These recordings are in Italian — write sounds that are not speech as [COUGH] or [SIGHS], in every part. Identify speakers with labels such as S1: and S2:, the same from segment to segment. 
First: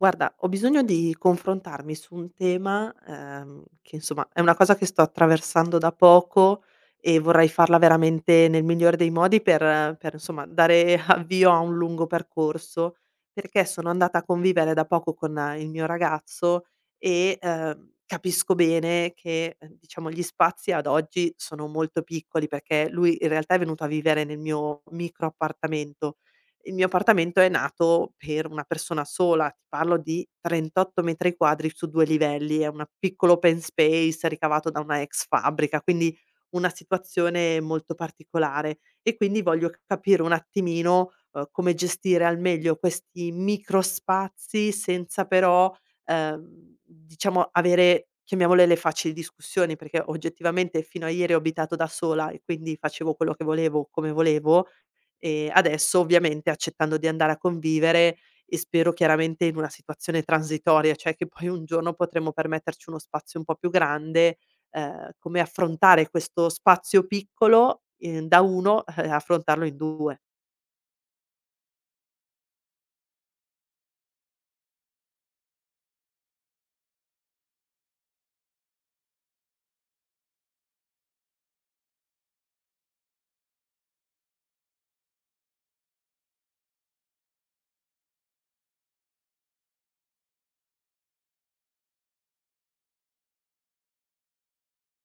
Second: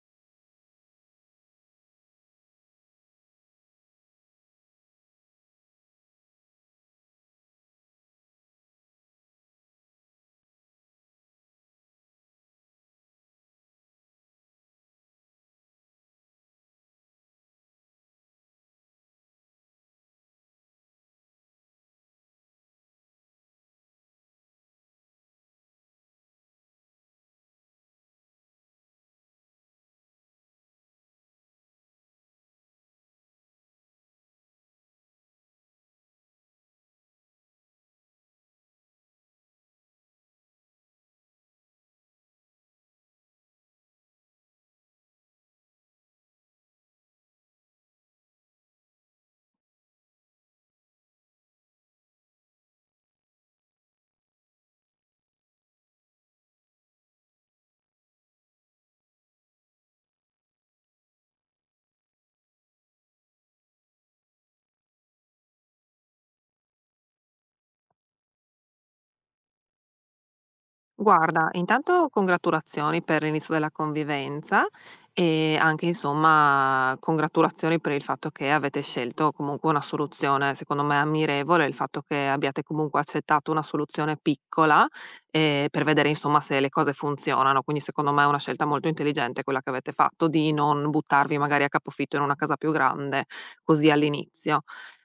S1: Guarda, ho bisogno di confrontarmi su un tema, che insomma è una cosa che sto attraversando da poco e vorrei farla veramente nel migliore dei modi per, insomma, dare [LAUGHS] avvio a un lungo percorso, perché sono andata a convivere da poco con il mio ragazzo e capisco bene che, diciamo gli spazi ad oggi sono molto piccoli, perché lui in realtà è venuto a vivere nel mio micro appartamento. Il mio appartamento è nato per una persona sola, ti parlo di 38 metri quadri su 2 livelli, è un piccolo open space ricavato da una ex fabbrica, quindi una situazione molto particolare e quindi voglio capire un attimino, come gestire al meglio questi micro spazi senza però, ehm, diciamo avere, chiamiamole, le facili discussioni, perché oggettivamente fino a ieri ho abitato da sola e quindi facevo quello che volevo, come volevo. Adesso ovviamente accettando di andare a convivere e spero chiaramente in una situazione transitoria, cioè che poi un giorno potremo permetterci uno spazio un po' più grande, come affrontare questo spazio piccolo, da 1, affrontarlo in 2.
S2: Guarda, intanto congratulazioni per l'inizio della convivenza e anche insomma congratulazioni per il fatto che avete scelto comunque una soluzione, secondo me ammirevole, il fatto che abbiate comunque accettato una soluzione piccola per vedere insomma se le cose funzionano. Quindi secondo me è una scelta molto intelligente quella che avete fatto di non buttarvi magari a capofitto in una casa più grande così all'inizio.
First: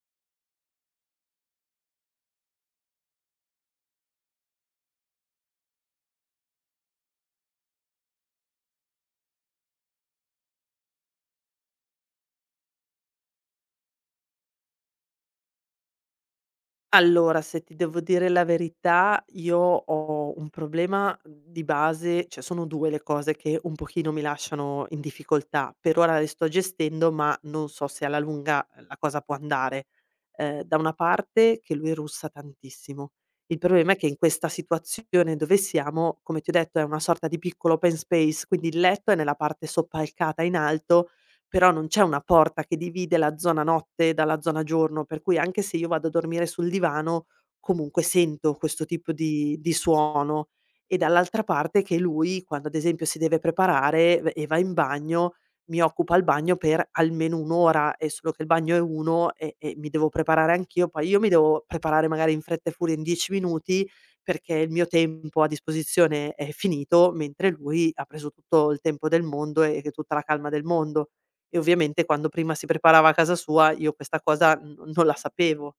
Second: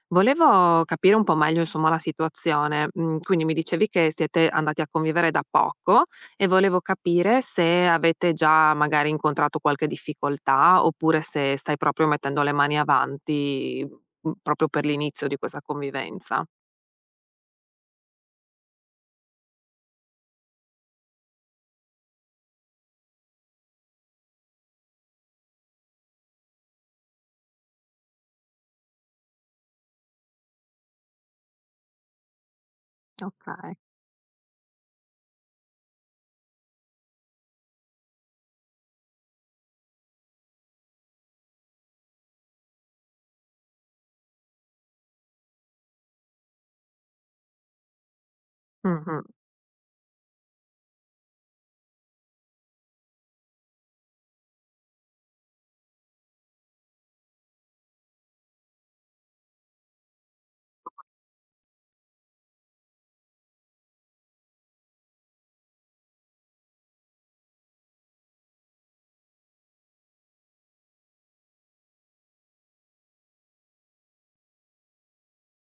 S2: Volevo capire un po' meglio, insomma, la situazione. Mhmm, quindi mi dicevi che siete andati a convivere da poco e volevo capire se avete già magari incontrato qualche difficoltà, oppure se stai proprio mettendo le mani avanti, proprio per l'inizio di questa convivenza.
S1: Allora, se ti devo dire la verità, io ho un problema di base, cioè sono 2 le cose che un pochino mi lasciano in difficoltà. Per ora le sto gestendo, ma non so se alla lunga la cosa può andare. Da una parte che lui russa tantissimo. Il
S2: Okay.
S1: problema è che in questa situazione dove siamo, come ti ho detto, è una sorta di piccolo open space, quindi il letto è nella parte soppalcata in alto, però non c'è una porta che divide la zona notte dalla zona giorno, per cui anche se io vado a dormire sul divano, comunque sento questo tipo
S2: Mh-mh.
S1: di suono. E dall'altra parte che lui, quando ad esempio si deve preparare v e va in bagno, mi occupa il bagno per almeno 1 ora, e solo che il bagno è 1 e mi devo preparare anch'io, poi io mi devo preparare magari in fretta e furia in 10 minuti, perché il mio tempo a disposizione è finito, mentre lui ha preso tutto il tempo del mondo e tutta la calma del mondo. E ovviamente quando prima si preparava a casa sua io questa cosa n non la sapevo.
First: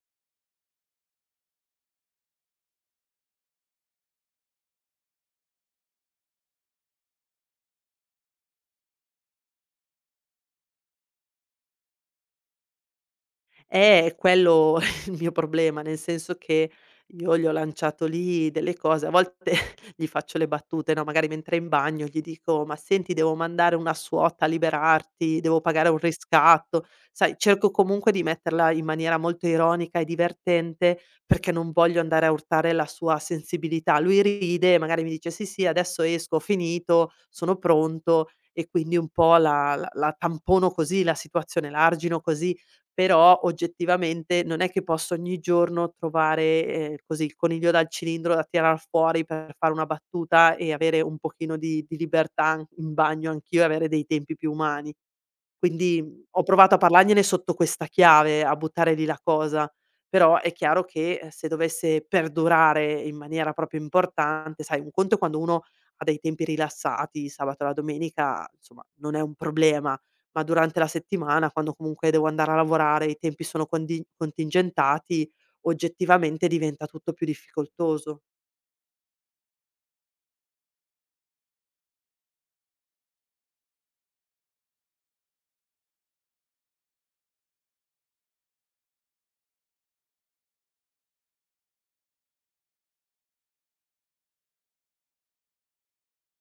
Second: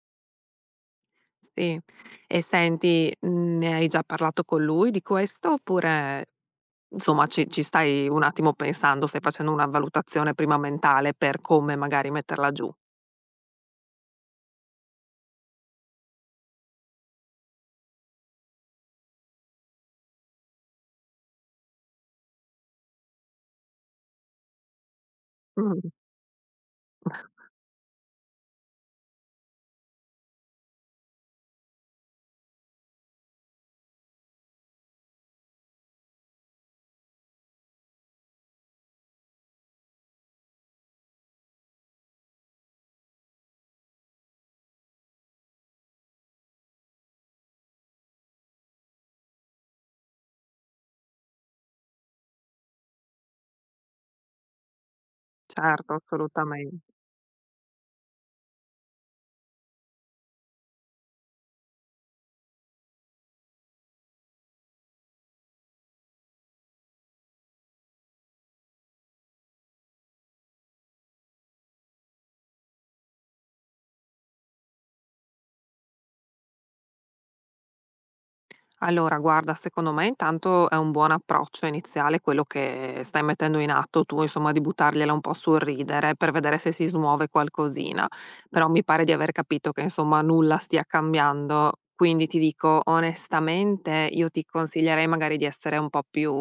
S2: Sì. E senti, ne hai già parlato con lui di questo, oppure insomma ci stai un attimo pensando, stai facendo una valutazione prima mentale per come magari metterla giù?
S1: È quello [LAUGHS] il mio problema, nel senso che io gli ho lanciato lì delle cose, a volte [LAUGHS] gli faccio le battute, no, magari mentre è in bagno gli dico: "Ma senti, devo mandare una suota a liberarti, devo pagare
S2: Mh.
S1: un riscatto". Sai, cerco comunque di metterla in maniera molto ironica e divertente, perché non voglio andare a urtare la sua sensibilità. Lui ride, magari mi dice: "Sì, sì, adesso esco, ho finito, sono pronto", e quindi un po' la tampono così la situazione, la argino così, però oggettivamente non è che posso ogni giorno trovare, così il coniglio dal cilindro da tirar fuori per fare una battuta e avere un pochino di libertà an in bagno anch'io e avere dei tempi più umani.
S2: Certo,
S1: Quindi, mhmm, ho
S2: assolutamen
S1: provato a parlargliene sotto questa chiave, a buttare lì la cosa, però è chiaro che, se dovesse perdurare in maniera proprio importante, sai, un conto è quando uno ha dei tempi rilassati, il sabato e la domenica, insomma, non è un problema, ma durante la settimana, quando comunque devo andare a lavorare, i tempi sono condi contingentati, oggettivamente diventa tutto più difficoltoso.
S2: Allora guarda, secondo me intanto è un buon approccio iniziale quello che stai mettendo in atto tu, insomma, di buttargliela un po' sul ridere per vedere se si smuove qualcosina. Però mi pare di aver capito che, insomma, nulla stia cambiando, quindi ti dico onestamente io ti consiglierei magari di essere un po' più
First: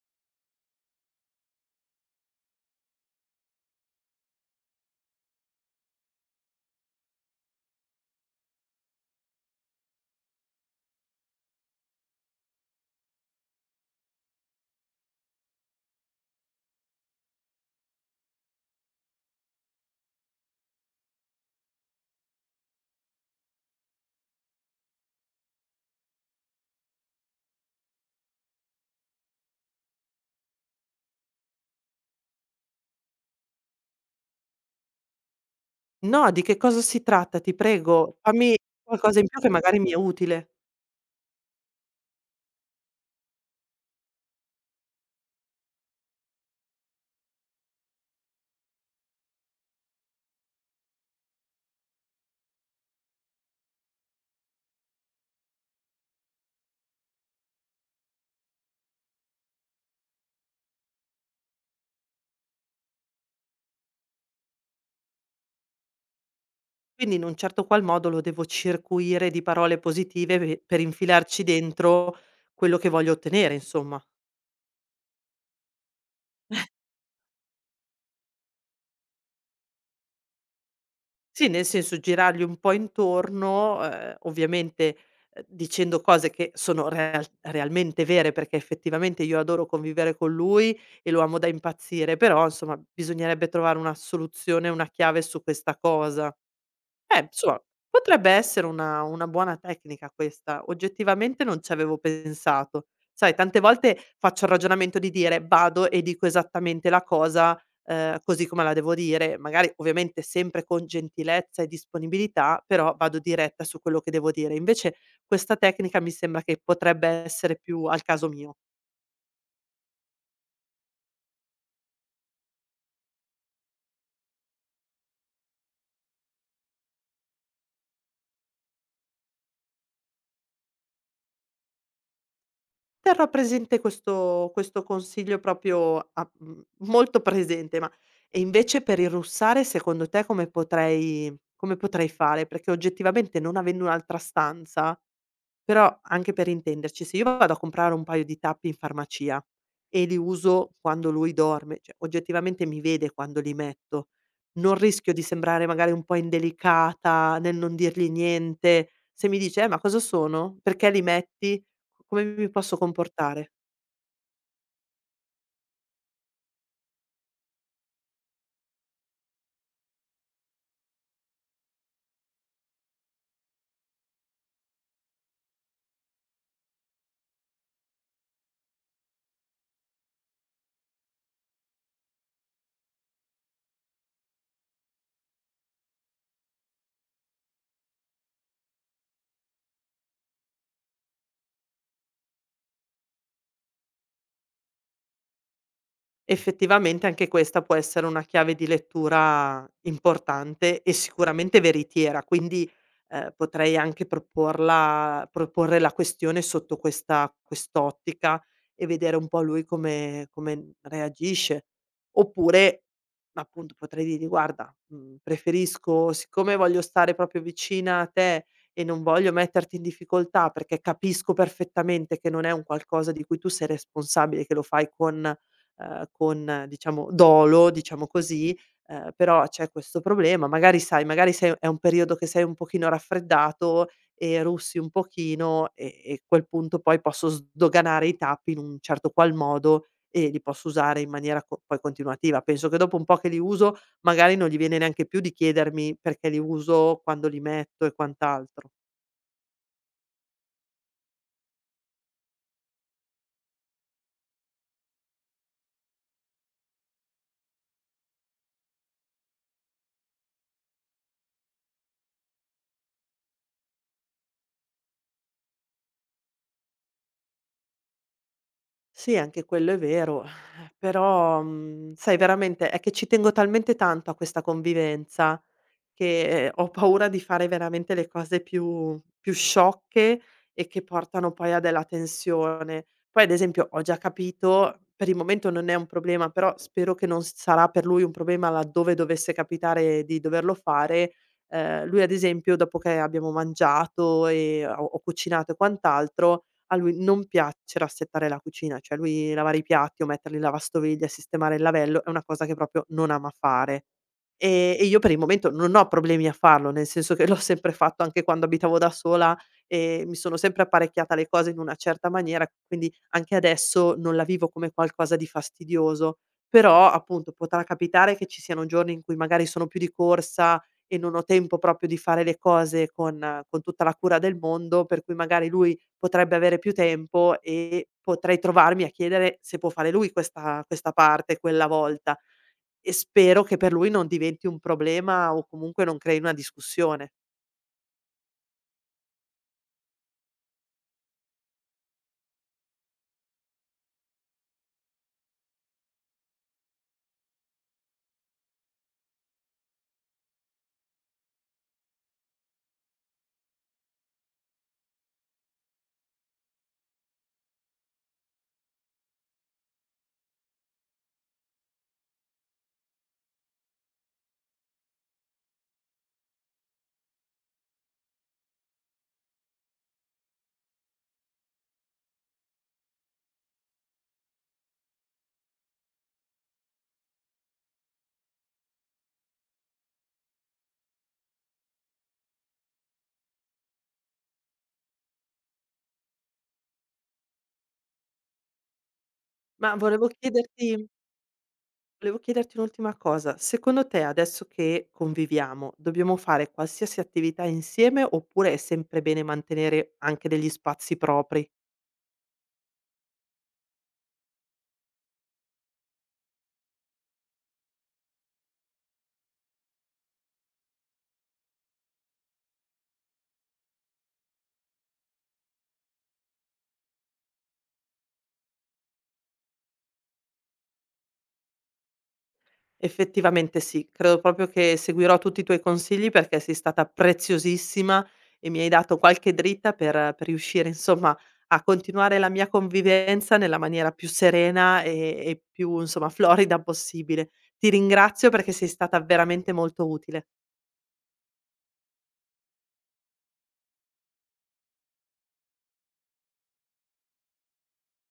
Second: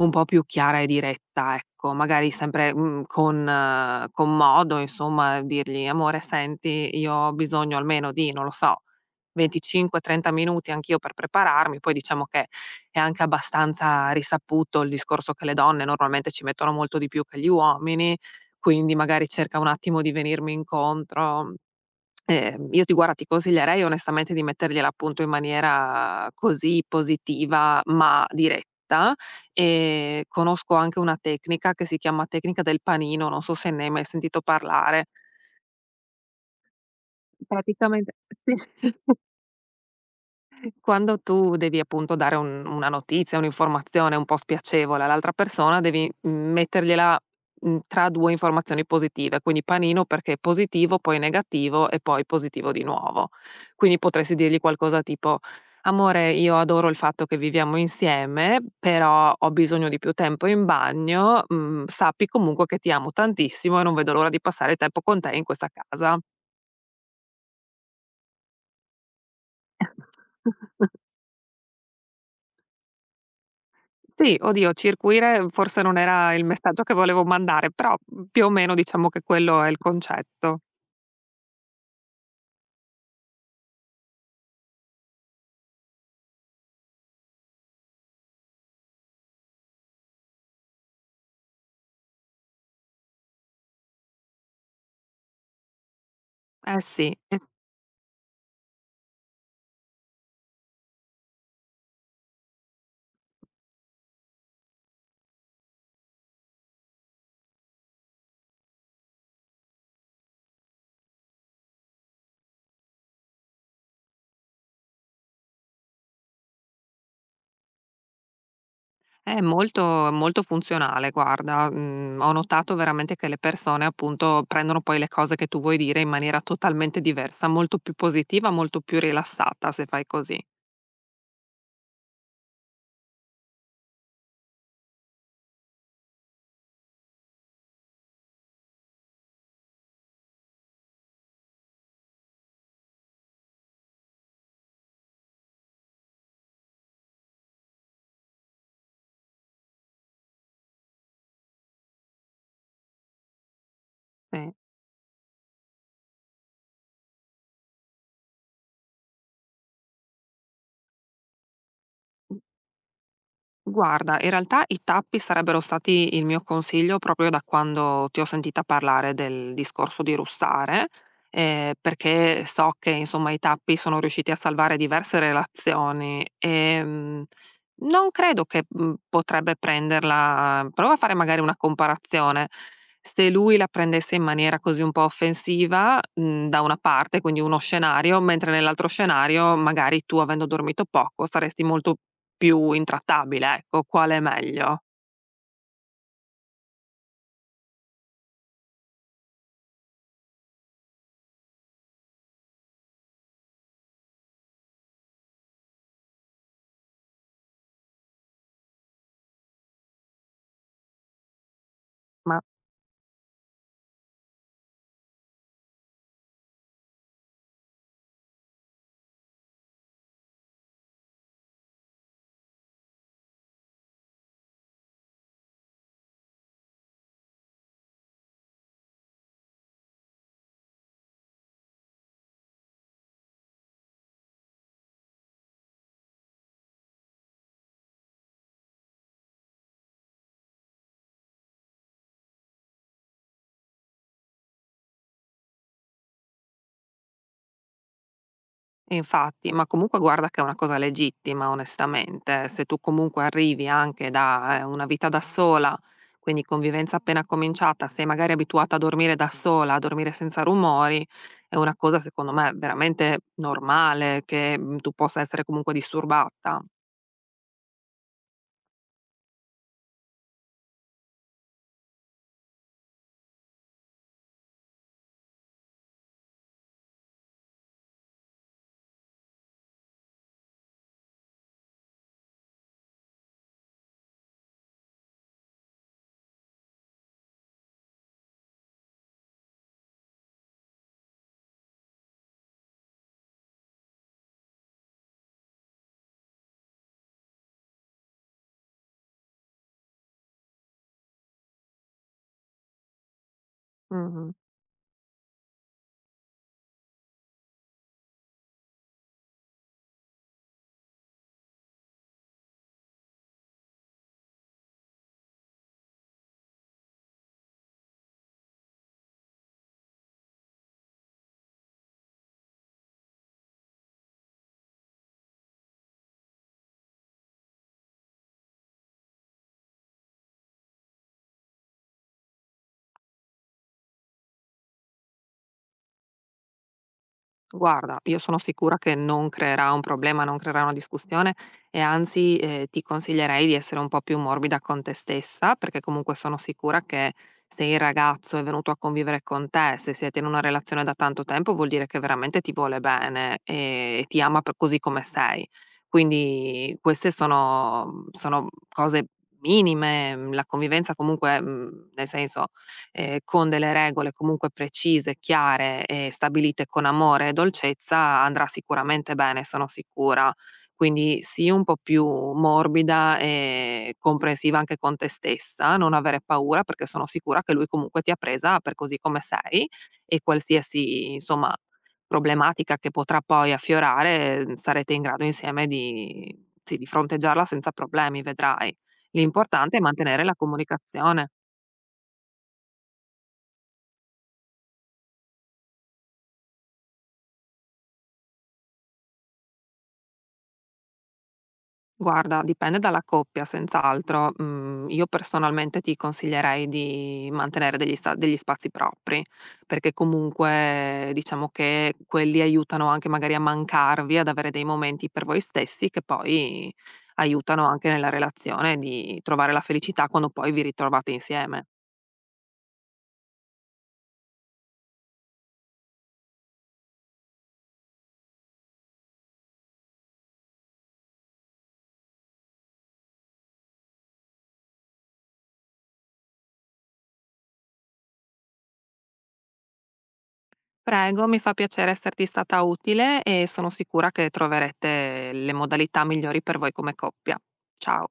S2: un po' più chiara e diretta, ecco. Magari sempre, con modo, insomma, dirgli: "Amore senti, io ho bisogno almeno di" non lo so 25, 30 minuti anch'io per prepararmi, poi diciamo che è anche abbastanza risaputo il discorso che le donne normalmente ci mettono molto di più che gli uomini, quindi magari cerca un attimo di venirmi incontro. Io ti guarda, ti consiglierei onestamente di mettergliela a punto in maniera così positiva, ma diretta. Conosco anche una tecnica che si chiama tecnica del panino, non so se ne hai mai sentito parlare.
S1: No, di che cosa si tratta? Ti
S2: Praticamente
S1: prego, fammi
S2: sì.
S1: qualcosa in più che magari mi è utile.
S2: Quando tu devi appunto dare un una notizia, un'informazione un po' spiacevole all'altra persona, devi mettergliela, tra 2 informazioni positive, quindi panino perché è positivo, poi negativo e poi positivo di nuovo. Quindi potresti dirgli qualcosa tipo: "Amore, io adoro il fatto che viviamo insieme, però ho bisogno di più tempo in bagno, mhmm, sappi comunque che ti amo tantissimo e non vedo l'ora di passare tempo con te in questa casa."
S1: Quindi in un certo qual modo lo devo circuire di parole positive pe per
S2: [LAUGHS]
S1: infilarci dentro quello che voglio ottenere, insomma.
S2: Sì, oddio, circuire forse non era il messaggio che volevo mandare, però, più o meno diciamo che quello è il concetto.
S1: Sì, nel senso girargli un po' intorno, ovviamente, dicendo cose che sono realmente vere, perché effettivamente io adoro convivere con lui e lo amo da impazzire, però insomma bisognerebbe trovare una soluzione, una chiave su questa cosa.
S2: Eh sì, è
S1: Insomma, potrebbe essere una buona tecnica questa. Oggettivamente non ci avevo pensato. Sai, tante volte faccio il ragionamento di dire: "Vado e dico esattamente la cosa, così come la devo dire", magari ovviamente sempre con gentilezza e disponibilità, però vado diretta su quello che devo dire. Invece questa tecnica mi sembra che potrebbe essere più al caso mio.
S2: è molto molto funzionale guarda, ho notato veramente che le persone appunto prendono poi le cose che tu vuoi dire in maniera totalmente diversa, molto più positiva, molto più rilassata se fai così,
S1: Terrò presente questo consiglio proprio a mhmm, molto presente, ma e invece per il russare secondo te come potrei fare? Perché oggettivamente non avendo un'altra stanza, però, anche per intenderci, se io vado a comprare un paio di tappi in farmacia e li uso quando lui dorme, cioè oggettivamente mi vede quando li metto,
S2: sì.
S1: non rischio di sembrare magari un po' indelicata nel non dirgli niente. Se mi dice: ma cosa sono? Perché li metti?" Come mi posso comportare?
S2: Guarda, in realtà i tappi sarebbero stati il mio consiglio proprio da quando ti ho sentita parlare del discorso di russare, perché so che insomma i tappi sono riusciti a salvare diverse relazioni e non credo che potrebbe prenderla. Prova a fare magari una comparazione. Se lui la prendesse in maniera così un po' offensiva, da una parte, quindi uno scenario, mentre nell'altro scenario, magari tu avendo dormito poco saresti molto più intrattabile, ecco, quale è meglio?
S1: Effettivamente anche questa può essere una chiave di lettura importante e sicuramente veritiera, quindi, potrei anche proporla proporre la questione sotto questa quest'ottica e vedere un po' lui come reagisce.
S2: Ma
S1: Oppure, appunto, potrei dirgli: "Guarda, mhmm, preferisco siccome voglio stare proprio vicina a te e non voglio metterti in difficoltà, perché capisco perfettamente che non è un qualcosa di cui tu sei responsabile, che lo fai con diciamo dolo, diciamo così, però c'è questo problema. Magari sai, magari sei è un periodo che sei un pochino raffreddato e russi un pochino e a quel punto poi posso sdoganare i tappi in un certo qual modo e li posso usare in maniera co poi continuativa. Penso che dopo un po' che li uso, magari non gli viene neanche più di chiedermi perché li uso, quando li metto e quant'altro.
S2: infatti, ma comunque guarda che è una cosa legittima onestamente, se tu comunque arrivi anche da, una vita da sola, quindi convivenza appena cominciata, sei magari abituata a dormire da sola, a dormire senza rumori, è una cosa secondo me veramente normale che, tu possa essere comunque disturbata.
S1: Sì, anche quello è vero, [SIGHS] però, mhmm, sai veramente è che ci tengo talmente tanto a questa convivenza che, ho paura di fare veramente le cose più sciocche e che portano poi a della tensione. Poi ad esempio ho già capito, per il momento non è un problema, però spero che non s sarà per lui un problema laddove dovesse capitare di doverlo fare, lui ad esempio dopo che abbiamo mangiato e ho cucinato e quant'altro, a lui non piace rassettare la cucina, cioè lui lavare i piatti o metterli in lavastoviglie, sistemare il lavello è una cosa che proprio non ama fare.
S2: Mh-mh.
S1: E io per il momento non ho problemi a farlo, nel senso che [LAUGHS] l'ho sempre fatto anche quando abitavo da sola, e mi sono sempre apparecchiata le cose in una certa maniera, quindi anche adesso non la vivo come qualcosa di fastidioso. Però, appunto, potrà capitare che ci siano giorni in cui magari sono più di corsa e non ho tempo proprio di fare le cose con tutta la cura del mondo, per cui magari lui potrebbe avere più tempo e potrei trovarmi a chiedere se può fare lui questa parte quella volta. E spero che per lui non diventi un problema o comunque non crei una discussione.
S2: Guarda, io sono sicura che non creerà un problema, non creerà una discussione e anzi ti consiglierei di essere un po' più morbida con te stessa, perché comunque sono sicura che se il ragazzo è venuto a convivere con te, se siete in una relazione da tanto tempo, vuol dire che veramente ti vuole bene e ti ama per così come sei. Quindi queste sono, sono cose minime, la convivenza comunque, nel senso con delle regole comunque precise, chiare e stabilite con amore e dolcezza andrà sicuramente bene, sono sicura. Quindi sii un po' più morbida e comprensiva anche con te stessa, non avere paura perché sono sicura che lui comunque ti ha presa per così come sei e qualsiasi, insomma, problematica che potrà poi affiorare, sarete in grado insieme di sì, di fronteggiarla senza problemi, vedrai.
S1: Ma
S2: L'importante è
S1: volevo
S2: mantenere la
S1: chiederti
S2: comunicazione.
S1: volevo chiederti un'ultima cosa: secondo te adesso che conviviamo, dobbiamo fare qualsiasi attività insieme oppure è sempre bene mantenere anche degli spazi propri?
S2: Guarda, dipende dalla coppia, senz'altro. Mm, io personalmente ti consiglierei di mantenere degli spazi propri, perché comunque diciamo che quelli aiutano anche magari a mancarvi, ad avere dei momenti per voi stessi che poi aiutano anche nella relazione di trovare la felicità quando poi vi ritrovate insieme.
S1: Effettivamente sì, credo proprio che seguirò tutti i tuoi consigli perché sei stata preziosissima e mi hai dato qualche dritta per riuscire insomma a continuare la mia convivenza nella maniera più serena e più insomma florida possibile. Ti ringrazio perché sei stata veramente molto utile.
S2: Prego, mi fa piacere esserti stata utile e sono sicura che troverete le modalità migliori per voi come coppia. Ciao.